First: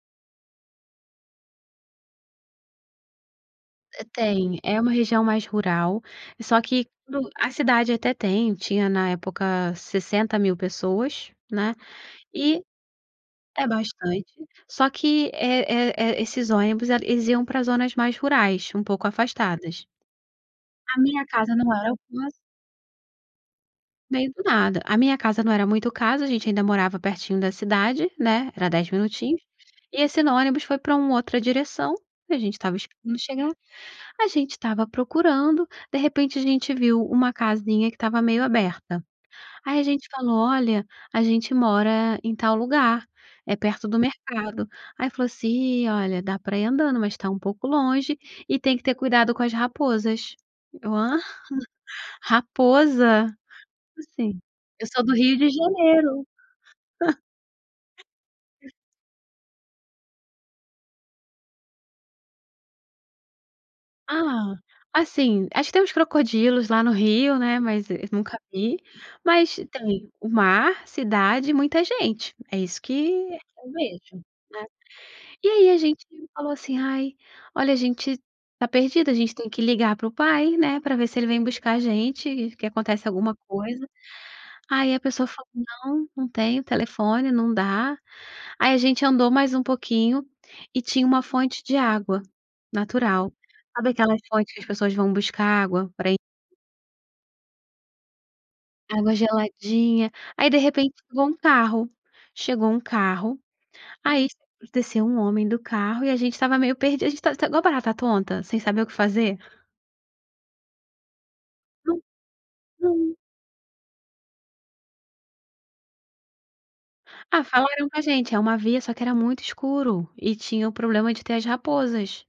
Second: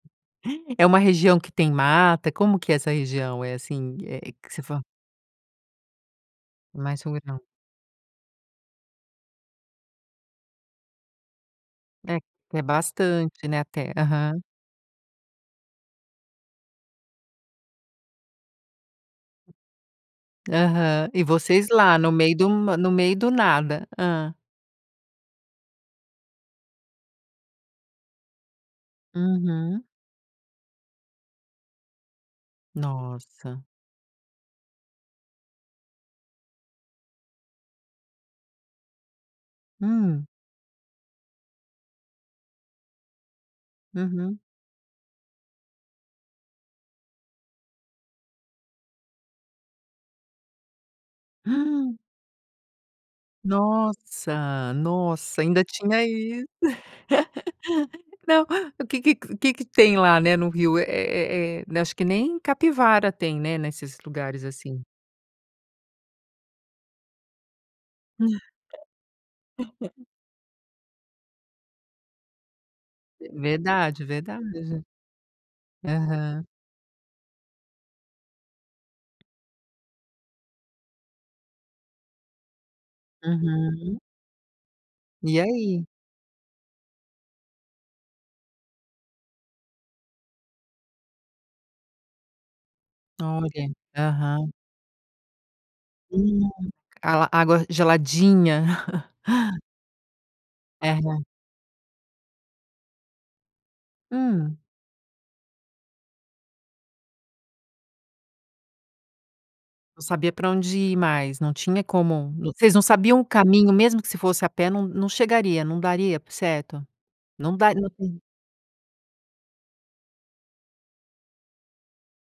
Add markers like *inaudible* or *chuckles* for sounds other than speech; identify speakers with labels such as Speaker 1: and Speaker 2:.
Speaker 1: É uma região que tem mata, como que é essa região? É assim,
Speaker 2: Eh,
Speaker 1: é que
Speaker 2: tem.
Speaker 1: você
Speaker 2: É
Speaker 1: fala
Speaker 2: uma região mais rural, só que
Speaker 1: Mais
Speaker 2: tudo
Speaker 1: rural.
Speaker 2: a cidade até tem tinha na época 60.000 pessoas, né,
Speaker 1: É, é
Speaker 2: e
Speaker 1: bastante, né,
Speaker 2: É
Speaker 1: até.
Speaker 2: bastante,
Speaker 1: Aham.
Speaker 2: só que, é é é esses ônibus, eh, eles iam para zonas mais rurais, um pouco afastadas. A
Speaker 1: Aham, e
Speaker 2: minha casa
Speaker 1: vocês
Speaker 2: não era
Speaker 1: lá no
Speaker 2: *unintelligible*
Speaker 1: meio do no meio do nada.
Speaker 2: Meio
Speaker 1: Hã.
Speaker 2: do nada. A minha casa não era muito o caso, a gente ainda morava pertinho da cidade, né, era 10 minutinhos,
Speaker 1: Uhum.
Speaker 2: e assim no ônibus, foi para uma outra direção. A gente estava esperando chegar.
Speaker 1: Nossa.
Speaker 2: A gente estava procurando, de repente, a gente viu uma casinha que estava meio aberta. Aí, a gente
Speaker 1: Hum.
Speaker 2: falou: "Olha, a gente mora em tal lugar, é perto do
Speaker 1: Uhum.
Speaker 2: mercado". Aí, falou assim: "Ih, olha, dá pra ir andando, mas tá um pouco longe e tem que ter cuidado com as raposas." Eu: "Hã?
Speaker 1: *gasps*
Speaker 2: Raposa?" Como assim?
Speaker 1: Nossa!
Speaker 2: Eu sou do Rio
Speaker 1: Nossa,
Speaker 2: de
Speaker 1: ainda tinha
Speaker 2: Janeiro.
Speaker 1: isso. *laughs* Não.
Speaker 2: *chuckles*
Speaker 1: O que que que que tem lá, né, no Rio? Eh eh eh, acho que nem capivara tem, né? Nesses lugares
Speaker 2: Ah,
Speaker 1: assim.
Speaker 2: assim, acho que temos crocodilos, lá no Rio, né, mas eu nunca vi. Mas,
Speaker 1: *laughs*
Speaker 2: tem o mar, cidade e muita gente. É isso que eu vejo,
Speaker 1: Verdade,
Speaker 2: né?
Speaker 1: verdade.
Speaker 2: E aí a gente
Speaker 1: Aham.
Speaker 2: falou assim: "Ai, olha, a gente tá perdido, a gente tem que ligar para o pai, né, para ver se ele vem buscar a gente e que acontece alguma coisa".
Speaker 1: Uhum.
Speaker 2: Aí a pessoa
Speaker 1: E
Speaker 2: falou:
Speaker 1: aí?
Speaker 2: "Não, não tenho telefone, não dá". Aí, a gente andou mais um pouquinho e tinha uma fonte de água natural.
Speaker 1: Olha,
Speaker 2: Sabe aquela
Speaker 1: aham.
Speaker 2: fonte que as pessoas vão buscar água para ir
Speaker 1: Hum, a água geladinha. *chuckles*
Speaker 2: Água geladinha. Aí, de repente, chegou
Speaker 1: Aham.
Speaker 2: um carro chegou um carro. Ai, sa
Speaker 1: Hum.
Speaker 2: desceu um homem do carro e a gente estava meio perdidos, a gente estava estava igual barata tonta, sem saber o que fazer.
Speaker 1: Não sabia para onde ir mais, não tinha como. Vocês não
Speaker 2: *unintelligible*
Speaker 1: sabiam o caminho, mesmo que se fosse a pé, não não chegaria, não daria, certo?
Speaker 2: Ah,
Speaker 1: Não dária
Speaker 2: falaram com a
Speaker 1: *unintelligible*
Speaker 2: gente. É uma via, só que era muito escuro, e tinha o problema de ter as raposas.